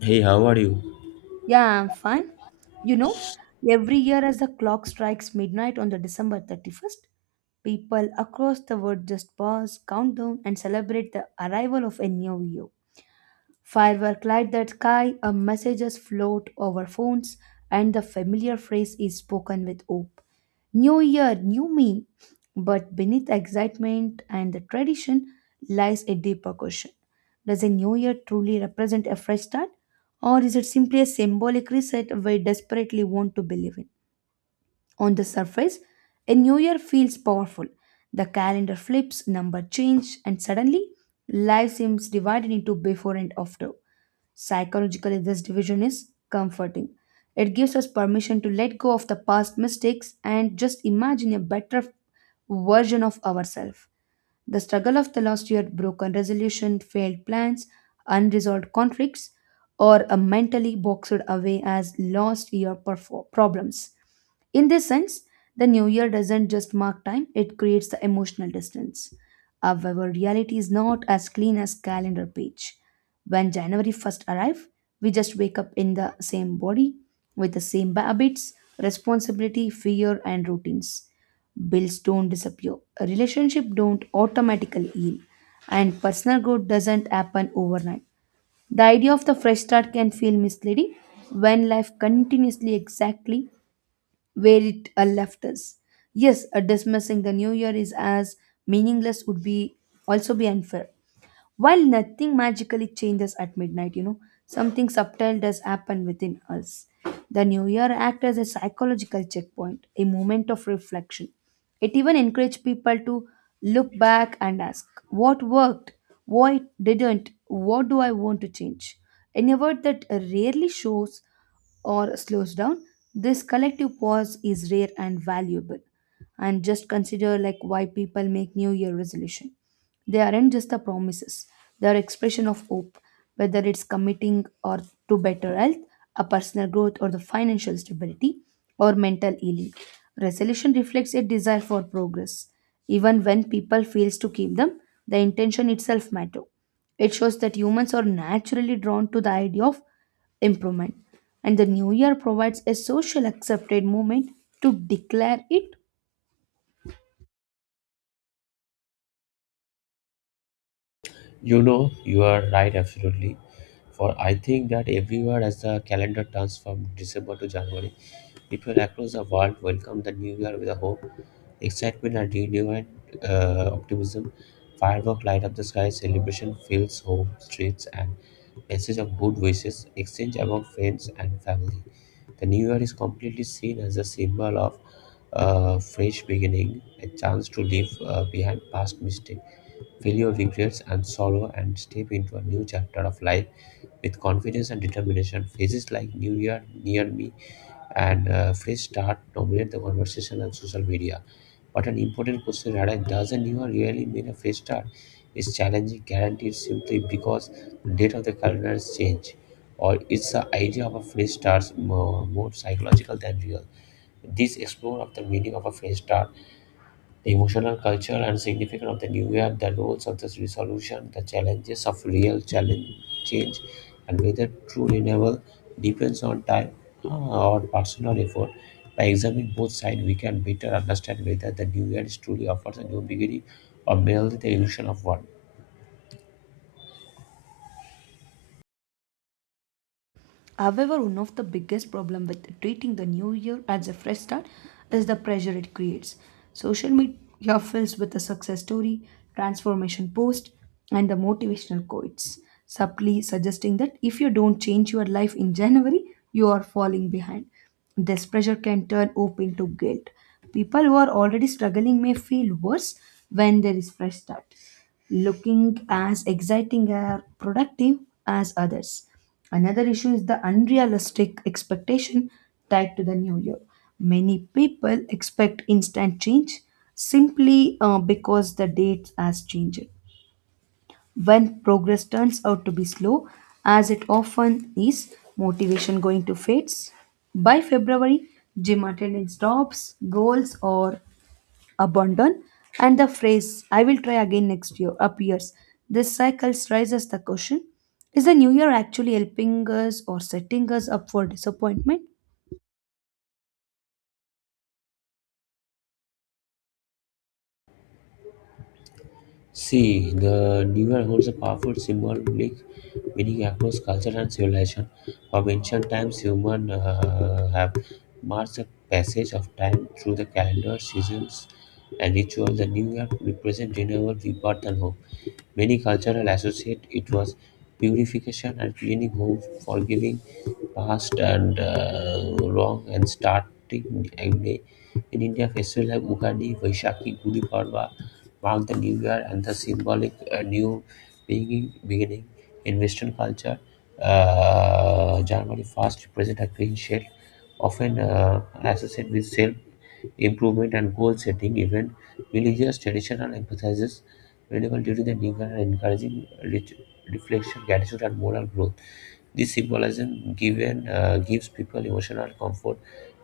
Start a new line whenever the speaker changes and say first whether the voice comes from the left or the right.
left: Hey, how are you?
right: Yeah, I'm fine. You know, every year as the clock strikes midnight on the December 31st, people across the world just pause, count down, and celebrate the arrival of a new year. Firework light the sky, a messages float over phones, and the familiar phrase is spoken with hope. New year, new me. But beneath excitement and the tradition lies a deeper question. Does a new year truly represent a fresh start? Or is it simply a symbolic reset we desperately want to believe in? On the surface, a new year feels powerful. The calendar flips, number change, and suddenly life seems divided into before and after. Psychologically, this division is comforting. It gives us permission to let go of the past mistakes and just imagine a better version of ourselves. The struggle of the last year, broken resolution, failed plans, unresolved conflicts, or a mentally boxed away as last year problems. In this sense, the new year doesn't just mark time, it creates the emotional distance. However, reality is not as clean as calendar page. When January 1st arrives, we just wake up in the same body with the same habits, responsibility, fear and routines. Bills don't disappear, relationship don't automatically heal, and personal growth doesn't happen overnight. The idea of the fresh start can feel misleading when life continuously exactly where it left us. Yes, dismissing the new year is as meaningless would be also be unfair. While nothing magically changes at midnight, something subtle does happen within us. The new year acts as a psychological checkpoint, a moment of reflection. It even encouraged people to look back and ask, what worked? What didn't? What do I want to change? In a word that rarely shows or slows down, this collective pause is rare and valuable. And just consider like why people make New Year resolution. They aren't just the promises; they are expression of hope, whether it's committing or to better health, a personal growth, or the financial stability, or mental healing. Resolution reflects a desire for progress. Even when people fails to keep them, the intention itself matter. It shows that humans are naturally drawn to the idea of improvement and the new year provides a social accepted moment to declare it.
left: You know, you are right, absolutely. For I think that everywhere as the calendar turns from December to January, people across the world welcome the new year with a hope, excitement, and renewed optimism. Fireworks light up the sky, celebration fills home, streets, and message of good wishes exchange among friends and family. The new year is completely seen as a symbol of a fresh beginning, a chance to leave behind past mistakes. Failure regrets and sorrow and step into a new chapter of life with confidence and determination. Phases like New Year, Near Me, and Fresh Start dominate the conversation on social media. But an important question arises, does a New Year really mean a fresh start? Is challenging guaranteed simply because the date of the calendar has changed? Or is the idea of a fresh start more psychological than real? This explore of the meaning of a fresh start, the emotional culture and significance of the new year, the roles of this resolution, the challenges of real challenge change, and whether true renewal depends on time or personal effort. By examining both sides, we can better understand whether the new year is truly offers a new beginning or merely the illusion of one.
right: However, one of the biggest problem with treating the new year as a fresh start is the pressure it creates. Social media fills with a success story, transformation post, and the motivational quotes, subtly suggesting that if you don't change your life in January, you are falling behind. This pressure can turn hope into guilt. People who are already struggling may feel worse when there is fresh start looking as exciting or productive as others. Another issue is the unrealistic expectation tied to the new year. Many people expect instant change simply because the date has changed. When progress turns out to be slow, as it often is, motivation going to fades. By February, gym attendance drops, goals or abandon and the phrase I will try again next year appears. This cycle raises the question, is the new year actually helping us or setting us up for disappointment?
left: See, the New Year holds a powerful symbolic meaning across culture and civilization. From ancient times, humans have marked the passage of time through the calendar, seasons, and ritual. The New Year represents renewal, rebirth, and hope. Many cultures associate it was purification and cleaning home, forgiving past and wrong and starting every day. In India festival like Ugadi, Vaishakhi, Gudi Padwa mark the new year and the symbolic new beginning in Western culture. January 1st represents a clean sheet, often associated with self improvement and goal setting event. Religious traditional emphasizes renewal due the new and encouraging ret- reflection, gratitude, and moral growth. This symbolism given gives people emotional comfort.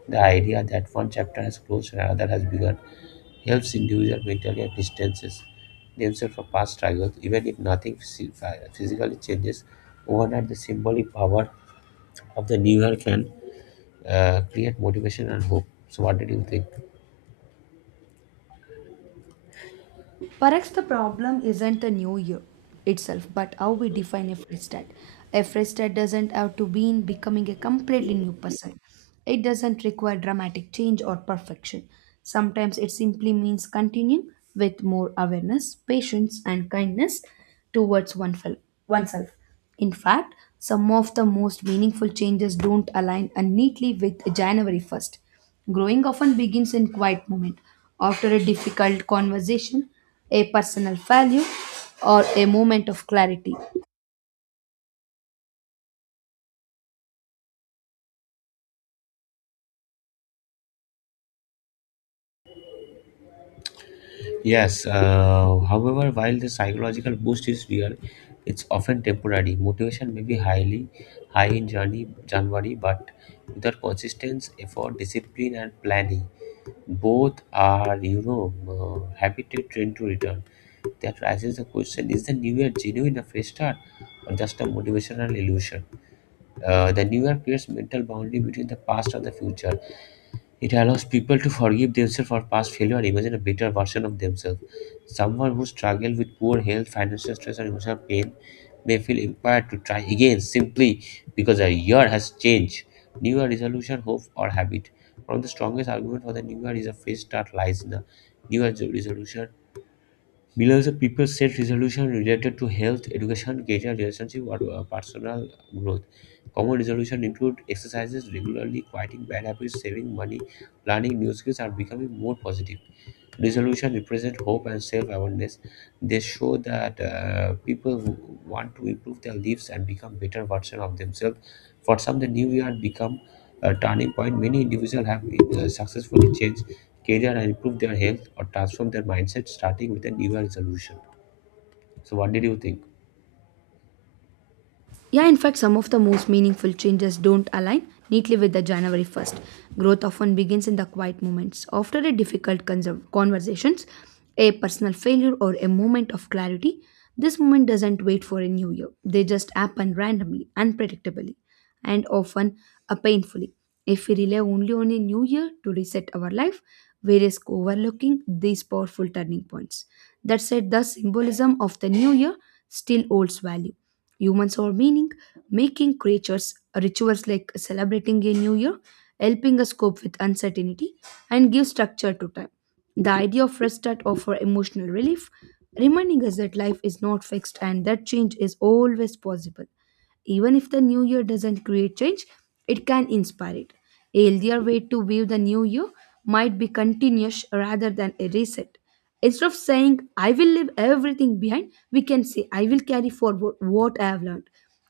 left: The idea that one chapter has closed and another has begun helps individual mentally and distances themselves from past struggles, even if nothing physically changes. Overnight, the symbolic power of the new year can create motivation and hope. So, what did you think?
right: Perhaps the problem isn't the new year itself but how we define a fresh start. A fresh start doesn't have to be in becoming a completely new person. It doesn't require dramatic change or perfection. Sometimes it simply means continuing with more awareness patience and kindness towards oneself. In fact, some of the most meaningful changes don't align neatly with January 1st. Growing often begins in quiet moment, after a difficult conversation, a personal failure, or a moment of clarity.
left: Yes, however, while the psychological boost is real, it's often temporary. Motivation may be highly high in January, but without consistency, effort, discipline, and planning, both are habited trained to return. That raises the question: is the new year genuine a fresh start, or just a motivational illusion? The new year creates mental boundary between the past and the future. It allows people to forgive themselves for past failure and imagine a better version of themselves. Someone who struggles with poor health, financial stress, or emotional pain may feel empowered to try again simply because a year has changed. New Year resolution, hope, or habit. One of the strongest arguments for the New Year is a fresh start lies in the New Year resolution. Below is a people set resolution related to health, education, career, relationship, or personal growth. Common resolution include exercises regularly, quieting bad habits, saving money, learning new skills, and becoming more positive. Resolution represent hope and self-awareness. They show that people who want to improve their lives and become better version of themselves. For some the new year become a turning point. Many individuals have successfully changed career and improved their health or transform their mindset starting with a new year resolution. So what did you think?
right: Yeah, in fact, some of the most meaningful changes don't align neatly with the January 1st. Growth often begins in the quiet moments. After a difficult conversations, a personal failure, or a moment of clarity, this moment doesn't wait for a new year. They just happen randomly, unpredictably, and often painfully. If we rely only on a new year to reset our life, we risk overlooking these powerful turning points. That said, the symbolism of the new year still holds value. Humans are meaning making creatures rituals like celebrating a new year, helping us cope with uncertainty, and give structure to time. The idea of restart that offer emotional relief, reminding us that life is not fixed and that change is always possible. Even if the new year doesn't create change, it can inspire it. A healthier way to view the new year might be continuous rather than a reset. Instead of saying, I will leave everything behind, we can say, I will carry forward what I have learned.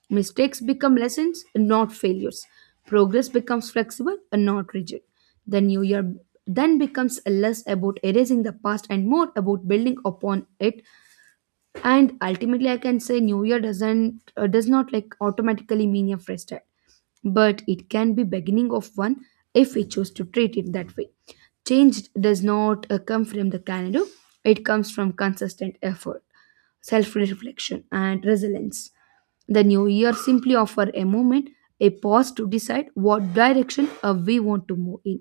right: Mistakes become lessons, not failures. Progress becomes flexible and not rigid. The new year then becomes less about erasing the past and more about building upon it. And ultimately I can say new year does not like automatically mean a fresh start, but it can be beginning of one if we choose to treat it that way. Change does not come from the calendar. It comes from consistent effort, self-reflection and resilience. The new year simply offers a moment, a pause to decide what direction we want to move in.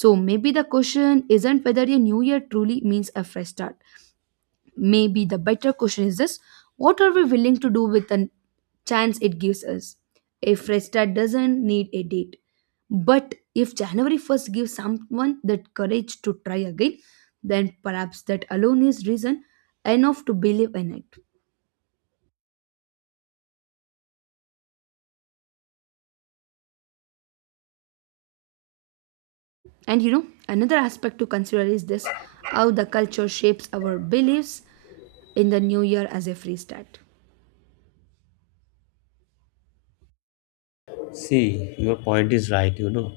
right: So maybe the question isn't whether a new year truly means a fresh start. Maybe the better question is this, what are we willing to do with the chance it gives us? A fresh start doesn't need a date. But if January 1st gives someone that courage to try again, then perhaps that alone is reason enough to believe in it. And another aspect to consider is this, how the culture shapes our beliefs in the new year as a free start.
left: See, your point is right, you know.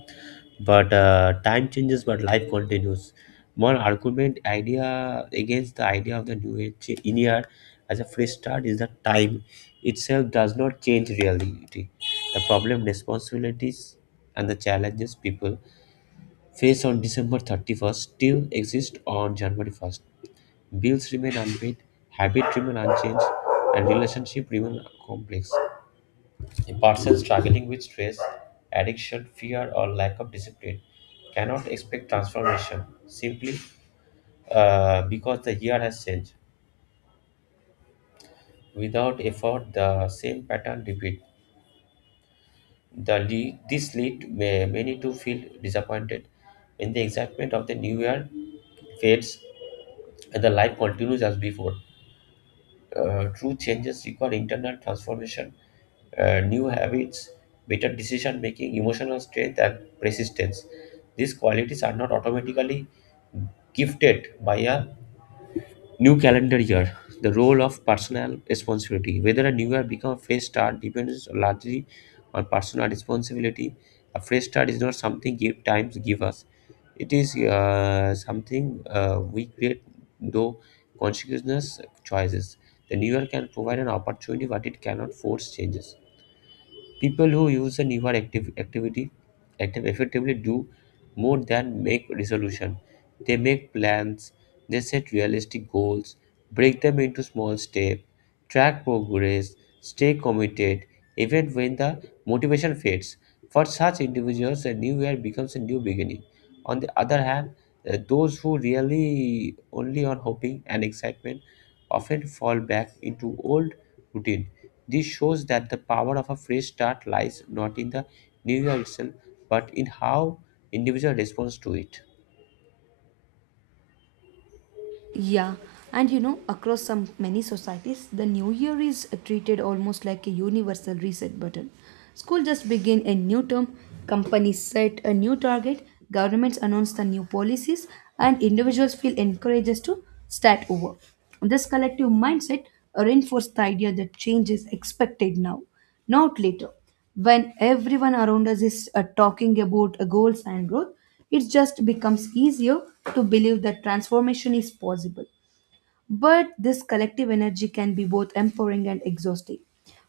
left: But time changes, but life continues. One argument idea against the idea of the new age in here as a fresh start is that time itself does not change reality. The problem, responsibilities, and the challenges people face on December 31st still exist on January 1st. Bills remain unpaid, habit remain unchanged, and relationship remain complex. A person struggling with stress, addiction, fear, or lack of discipline cannot expect transformation simply because the year has changed. Without effort, the same pattern repeat. The lead, this lead may, many to feel disappointed when the excitement of the new year fades and the life continues as before. True changes require internal transformation, new habits, better decision making, emotional strength, and persistence. These qualities are not automatically gifted by a new calendar year. The role of personal responsibility, whether a new year becomes a fresh start, depends largely on personal responsibility. A fresh start is not something give, times give us. It is something we create, though consciousness choices. The new year can provide an opportunity, but it cannot force changes. People who use a newer active activity active effectively do more than make resolution. They make plans, they set realistic goals, break them into small steps, track progress, stay committed even when the motivation fades. For such individuals a new year becomes a new beginning. On the other hand, those who really only on hoping and excitement often fall back into old routine. This shows that the power of a fresh start lies not in the new year itself, but in how individual responds to it.
right: Yeah, and across some many societies, the new year is treated almost like a universal reset button. School just begin a new term, companies set a new target, governments announce the new policies, and individuals feel encouraged to start over. This collective mindset reinforces the idea that change is expected now, not later. When everyone around us is talking about goals and growth, it just becomes easier to believe that transformation is possible. But this collective energy can be both empowering and exhausting.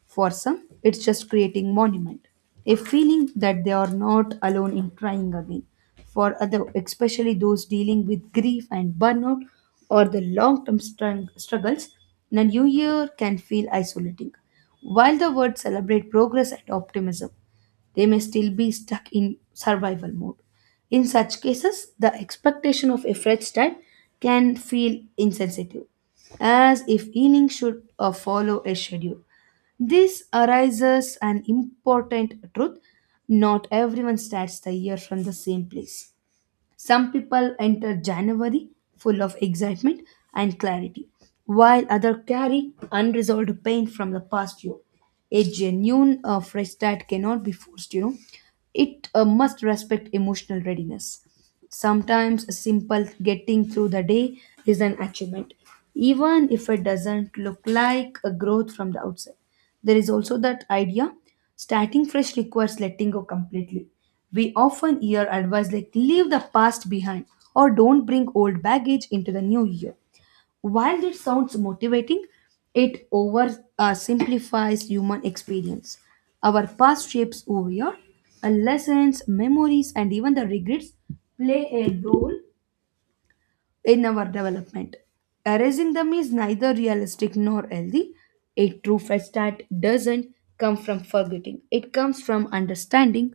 right: For some, it's just creating monument, a feeling that they are not alone in trying again. For other, especially those dealing with grief and burnout or the long-term struggles, the new year can feel isolating. While the words celebrate progress and optimism, they may still be stuck in survival mode. In such cases, the expectation of a fresh start can feel insensitive, as if healing should follow a schedule. This arises an important truth, not everyone starts the year from the same place. Some people enter January full of excitement and clarity, while others carry unresolved pain from the past year. A genuine fresh start cannot be forced, it must respect emotional readiness. Sometimes a simple getting through the day is an achievement, even if it doesn't look like a growth from the outside. There is also that idea, starting fresh requires letting go completely. We often hear advice like leave the past behind or don't bring old baggage into the new year. While it sounds motivating, it over simplifies human experience. Our past shapes who we are, our lessons, memories, and even the regrets play a role in our development. Erasing them is neither realistic nor healthy. A true fresh start doesn't come from forgetting, it comes from understanding.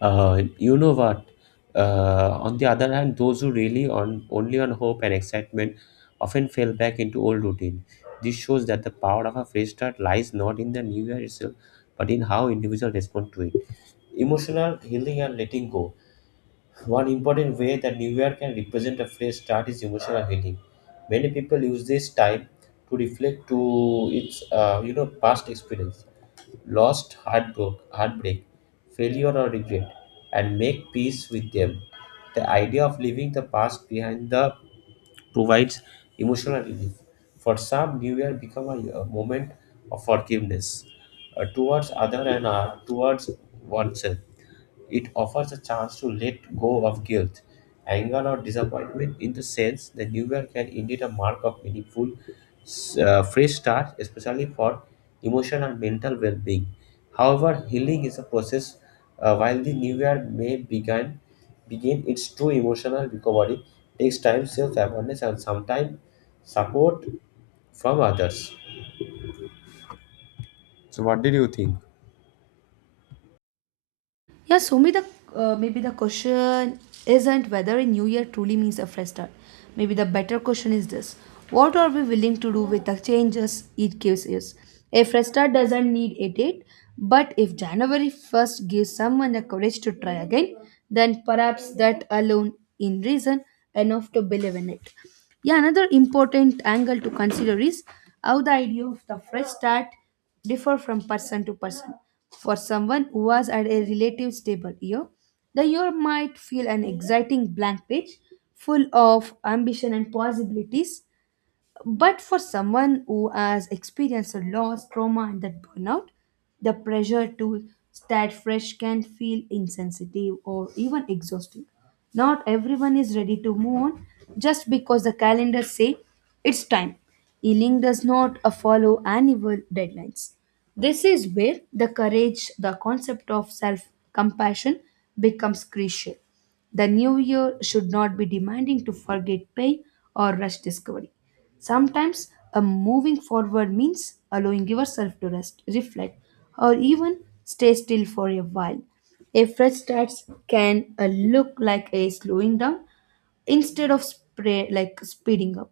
left: You know what? On the other hand, those who really on only on hope and excitement often fall back into old routine. This shows that the power of a fresh start lies not in the new year itself, but in how individual respond to it. Emotional healing and letting go. One important way that New Year can represent a fresh start is emotional healing. Many people use this time to reflect to its past experience, lost heartbreak, failure or regret, and make peace with them. The idea of leaving the past behind the provides emotional relief. For some, New Year become a moment of forgiveness towards other and towards oneself. It offers a chance to let go of guilt, anger, or disappointment. In the sense, the new year can indeed a mark of meaningful, fresh start, especially for emotional and mental well-being. However, healing is a process. While the new year may begin its true emotional recovery takes time, self-awareness, and sometimes support from others. So, what did you think?
right: Yeah, so maybe the question isn't whether a new year truly means a fresh start. Maybe the better question is this: What are we willing to do with the changes it gives us? A fresh start doesn't need a date, but if January 1st gives someone the courage to try again, then perhaps that alone in reason enough to believe in it. Yeah, another important angle to consider is how the idea of the fresh start differ from person to person. For someone who was at a relative stable year, the year might feel an exciting blank page full of ambition and possibilities. But for someone who has experienced a loss, trauma, and that burnout, the pressure to start fresh can feel insensitive or even exhausting. Not everyone is ready to move on just because the calendar say it's time. Healing does not follow annual deadlines. This is where the courage, the concept of self compassion becomes crucial. The new year should not be demanding to forget pain or rush discovery. Sometimes a moving forward means allowing yourself to rest, reflect, or even stay still for a while. A fresh start can look like a slowing down instead of like speeding up.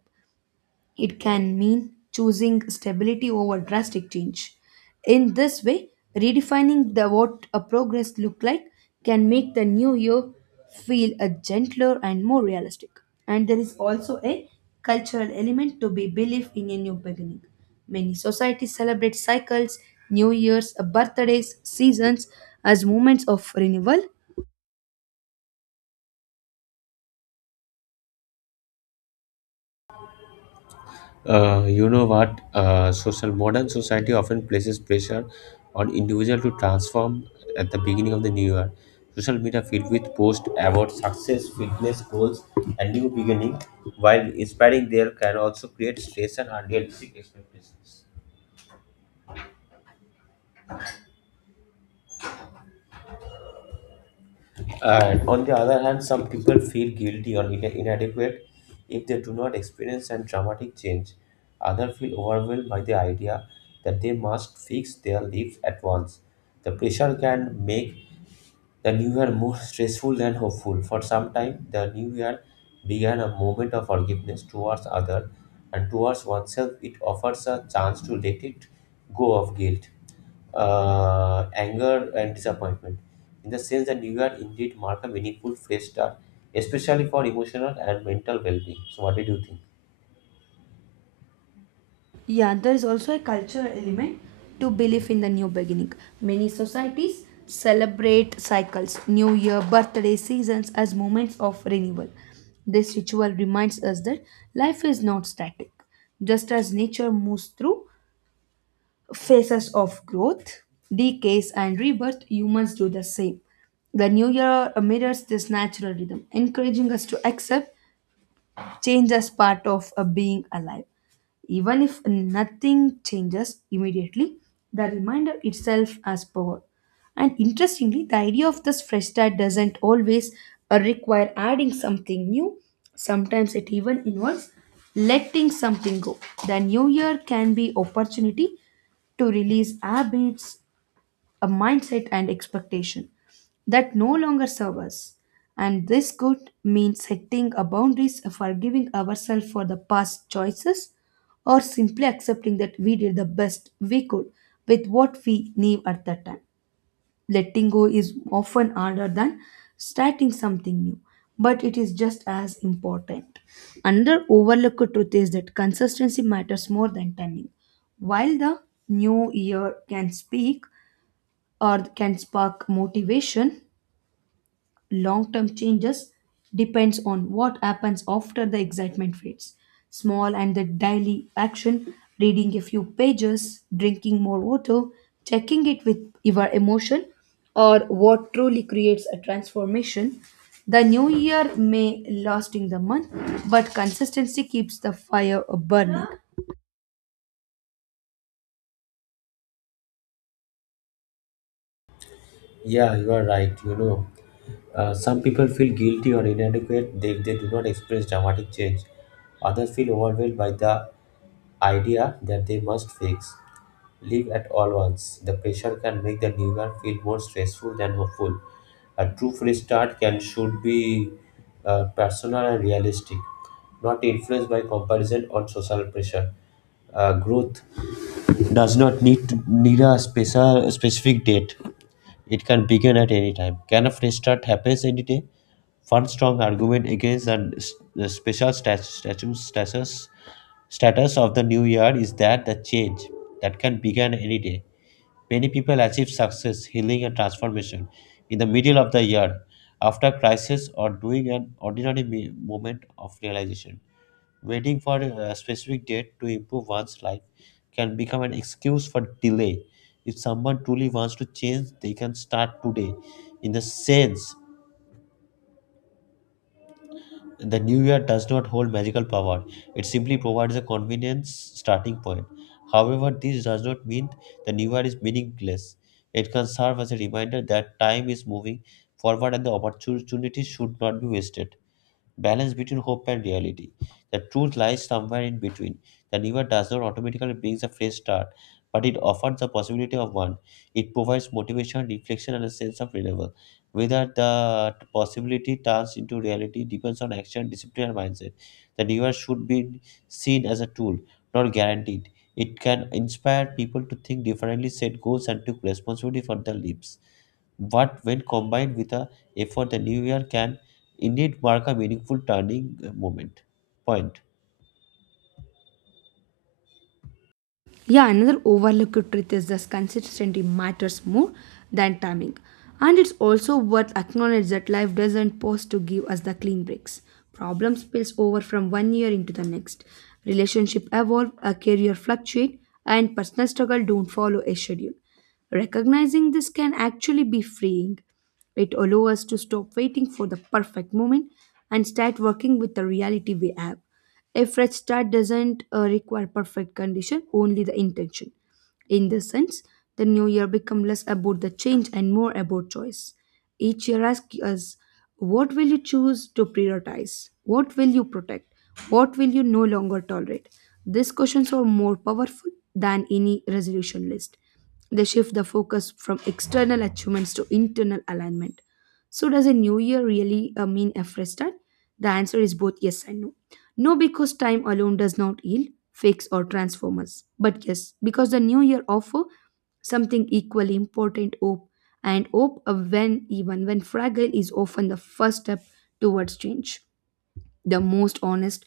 right: It can mean choosing stability over drastic change. In this way, redefining the what a progress look like can make the new year feel a gentler and more realistic. And there is also a cultural element to be belief in a new beginning. Many societies celebrate cycles, new years, birthdays, seasons as moments of renewal.
left: You know what? Social modern society often places pressure on individual to transform at the beginning of the new year. Social media filled with posts about success, fitness goals, and new beginning, while inspiring there can also create stress and unrealistic expectations. And on the other hand, some people feel guilty or inadequate if they do not experience a dramatic change. Others feel overwhelmed by the idea that they must fix their lives at once. The pressure can make the new year more stressful than hopeful. For some time, the new year began a moment of forgiveness towards others and towards oneself. It offers a chance to let it go of guilt, anger, and disappointment. In the sense that new year indeed mark a meaningful fresh start, especially for emotional and mental well-being. So, what did you think?
right: Yeah, there is also a cultural element to belief in the new beginning. Many societies celebrate cycles, new year, birthday, seasons as moments of renewal. This ritual reminds us that life is not static. Just as nature moves through phases of growth, decays, and rebirth, humans do the same. The new year mirrors this natural rhythm, encouraging us to accept change as part of a being alive. Even if nothing changes immediately, the reminder itself has power. And interestingly, the idea of this fresh start doesn't always require adding something new. Sometimes it even involves letting something go. The new year can be opportunity to release habits a mindset and expectation that no longer serve us. And this could mean setting a boundaries, forgiving ourselves for the past choices, or simply accepting that we did the best we could with what we knew at that time. Letting go is often harder than starting something new, but it is just as important. Another overlooked truth is that consistency matters more than timing. While the new year can speak or can spark motivation, long term changes depends on what happens after the excitement fades. Small and the daily action, reading a few pages, drinking more water, checking it with your emotion, or what truly creates a transformation. The new year may last in the month, but consistency keeps the fire burning.
left: Yeah, you are right. You know, some people feel guilty or inadequate if they do not experience dramatic change. Others feel overwhelmed by the idea that they must fix, live at all once. The pressure can make the new year feel more stressful than hopeful. A true fresh start can should be personal and realistic, not influenced by comparison or social pressure. Growth does not need to need a special specific date. It can begin at any time. Can a fresh start happens any day? One strong argument against the the special status of the new year is that the change that can begin any day. Many people achieve success, healing, and transformation in the middle of the year, after crisis or during an ordinary moment of realization. Waiting for a specific date to improve one's life can become an excuse for delay. If someone truly wants to change, they can start today. In the sense, the new year does not hold magical power, it simply provides a convenient starting point. However, this does not mean the new year is meaningless. It can serve as a reminder that time is moving forward and the opportunity should not be wasted. Balance between hope and reality. The truth lies somewhere in between. The river does not automatically bring a fresh start, but it offers the possibility of one. It provides motivation, reflection, and a sense of renewal. Whether the possibility turns into reality depends on action, discipline, and mindset. The river should be seen as a tool, not guaranteed. It can inspire people to think differently, set goals, and take responsibility for their lives. But when combined with a effort, the new year can indeed mark a meaningful turning moment. Point.
right: Yeah, another overlooked truth is that consistency matters more than timing. And it's also worth acknowledge that life doesn't pause to give us the clean breaks. Problem spills over from one year into the next. Relationship evolve, a career fluctuate, and personal struggle don't follow a schedule. Recognizing this can actually be freeing. It allows us to stop waiting for the perfect moment and start working with the reality we have. A fresh start doesn't require perfect condition, only the intention. In this sense, the new year becomes less about the change and more about choice. Each year asks us, what will you choose to prioritize? What will you protect? What will you no longer tolerate? These questions are more powerful than any resolution list. They shift the focus from external achievements to internal alignment. So, does a new year really mean a fresh start? The answer is both yes and no. No, because time alone does not heal, fix, or transform us. But yes, because the new year offers something equally important, hope. And hope of when, even when fragile, is often the first step towards change. The most honest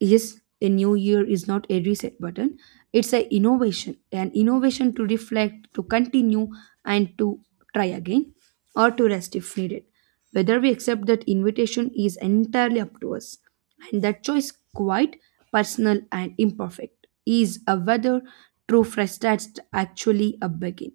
right: yes, a new year is not a reset button. It's an innovation, an innovation to reflect, to continue, and to try again, or to rest if needed. Whether we accept that invitation is entirely up to us, and that choice, quite personal and imperfect, is a whether true fresh starts actually a begin.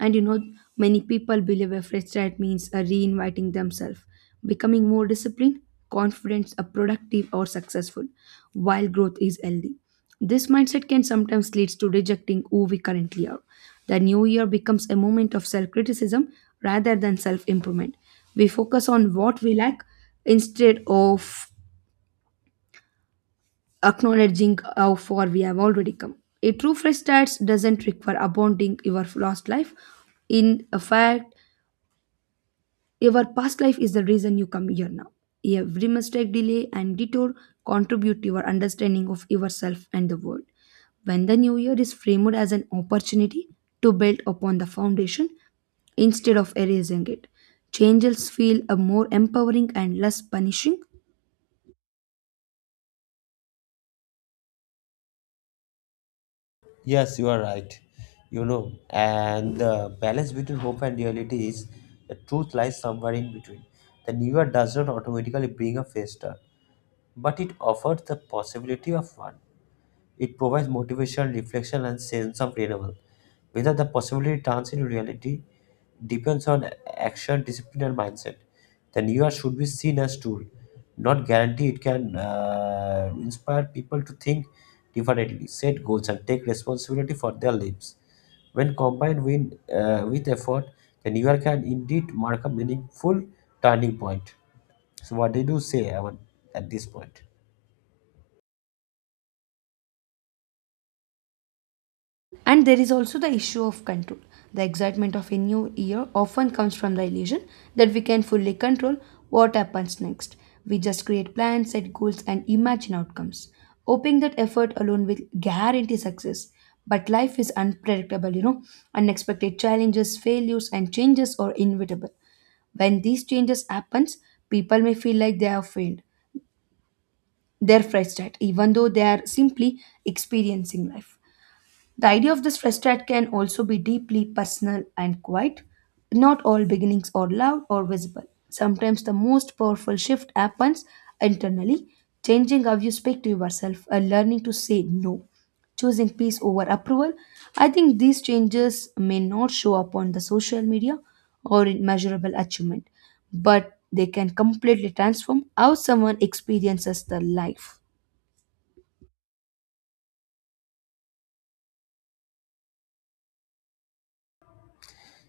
right: And you know, many people believe a fresh start means a reinviting themselves, becoming more disciplined, confident, productive, or successful, while growth is healthy. This mindset can sometimes lead to rejecting who we currently are. The new year becomes a moment of self criticism rather than self improvement. We focus on what we lack instead of acknowledging how far we have already come. A true fresh start doesn't require abandoning your lost life. In fact, your past life is the reason you come here now. Every mistake, delay, and detour contribute to your understanding of yourself and the world. When the new year is framed as an opportunity to build upon the foundation instead of erasing it, changes feel a more empowering and less punishing.
left: Yes, you are right. You know, and the balance between hope and reality is the truth lies somewhere in between. The new year does not automatically bring a faster, but it offers the possibility of one. It provides motivation, reflection, and sense of renewal. Whether the possibility turns into reality depends on action, discipline, and mindset. The New Year should be seen as tool, not guarantee. It can inspire people to think differently, set goals, and take responsibility for their lives. When combined with effort, the New Year can indeed mark a meaningful turning point. So, what did you say Aman, at this point?
right: And there is also the issue of control. The excitement of a new year often comes from the illusion that we can fully control what happens next. We just create plans, set goals, and imagine outcomes, hoping that effort alone will guarantee success. But life is unpredictable, you know. Unexpected challenges, failures, and changes are inevitable. When these changes happens, people may feel like they have failed. They're frustrated, even though they are simply experiencing life. The idea of this fresh start can also be deeply personal and quiet. Not all beginnings are loud or visible. Sometimes the most powerful shift happens internally, changing how you speak to yourself and learning to say no, choosing peace over approval. I think these changes may not show up on the social media or in measurable achievement, but they can completely transform how someone experiences their life.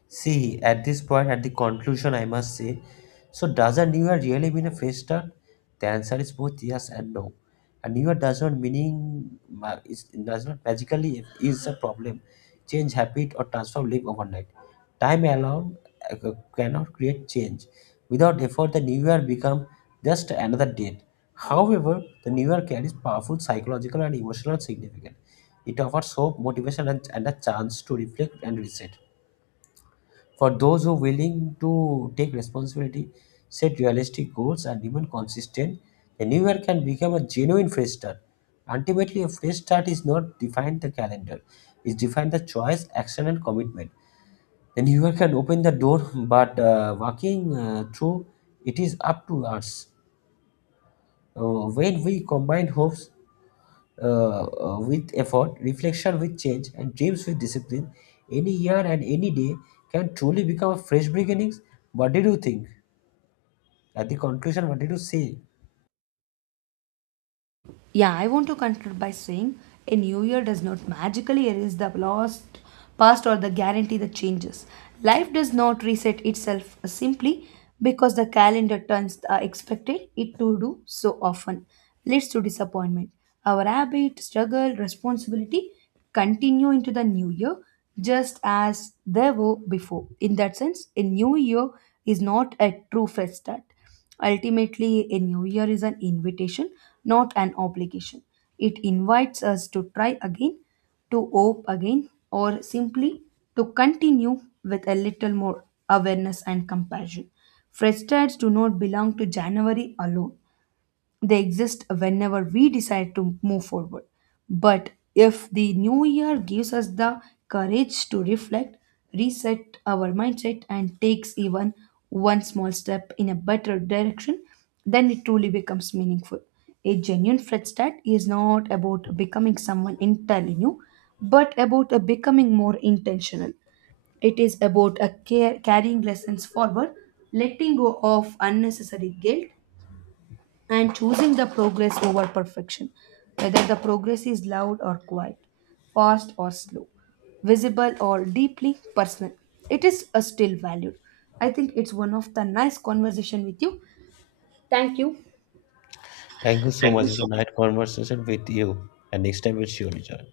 left: See, at this point, at the conclusion, I must say, so does a new year really mean a fresh start? The answer is both yes and no. A new year does not meaning ma- is does not magically is a problem, change habit or transform life overnight. Time alone cannot create change. Without effort, the new year become just another date. However, the new year carries powerful psychological and emotional significance. It offers hope, motivation, and a chance to reflect and reset. For those who are willing to take responsibility, set realistic goals, and remain consistent, the new year can become a genuine fresh start. Ultimately, a fresh start is not defined the calendar; it's defined the choice, action, and commitment. The new year can open the door, but walking through it is up to us. When we combine hopes, with effort, reflection with change, and dreams with discipline, any year and any day can truly become a fresh beginnings. What did you think? At the conclusion, what did you say?
right: Yeah, I want to conclude by saying a new year does not magically erase the lost past or the guarantee the changes. Life does not reset itself simply because the calendar turns the expected it to do so often leads to disappointment. Our habit, struggle, responsibility continue into the new year just as they were before. In that sense, a new year is not a true fresh start. Ultimately, a new year is an invitation, not an obligation. It invites us to try again, to hope again, or simply to continue with a little more awareness and compassion. Fresh starts do not belong to January alone. They exist whenever we decide to move forward. But if the new year gives us the courage to reflect, reset our mindset, and takes even one small step in a better direction, then it truly becomes meaningful. A genuine fresh start is not about becoming someone entirely new, but about becoming more intentional. It is about carrying lessons forward, letting go of unnecessary guilt, and choosing the progress over perfection, whether the progress is loud or quiet, fast or slow, visible or deeply personal. It is a still valued. I think it's one of the nice conversation with you. Thank you.
left: Thank you so
right: Thank
left: much.
right: you
left: It's
right: so
left: a nice conversation with you, and next time we'll surely join.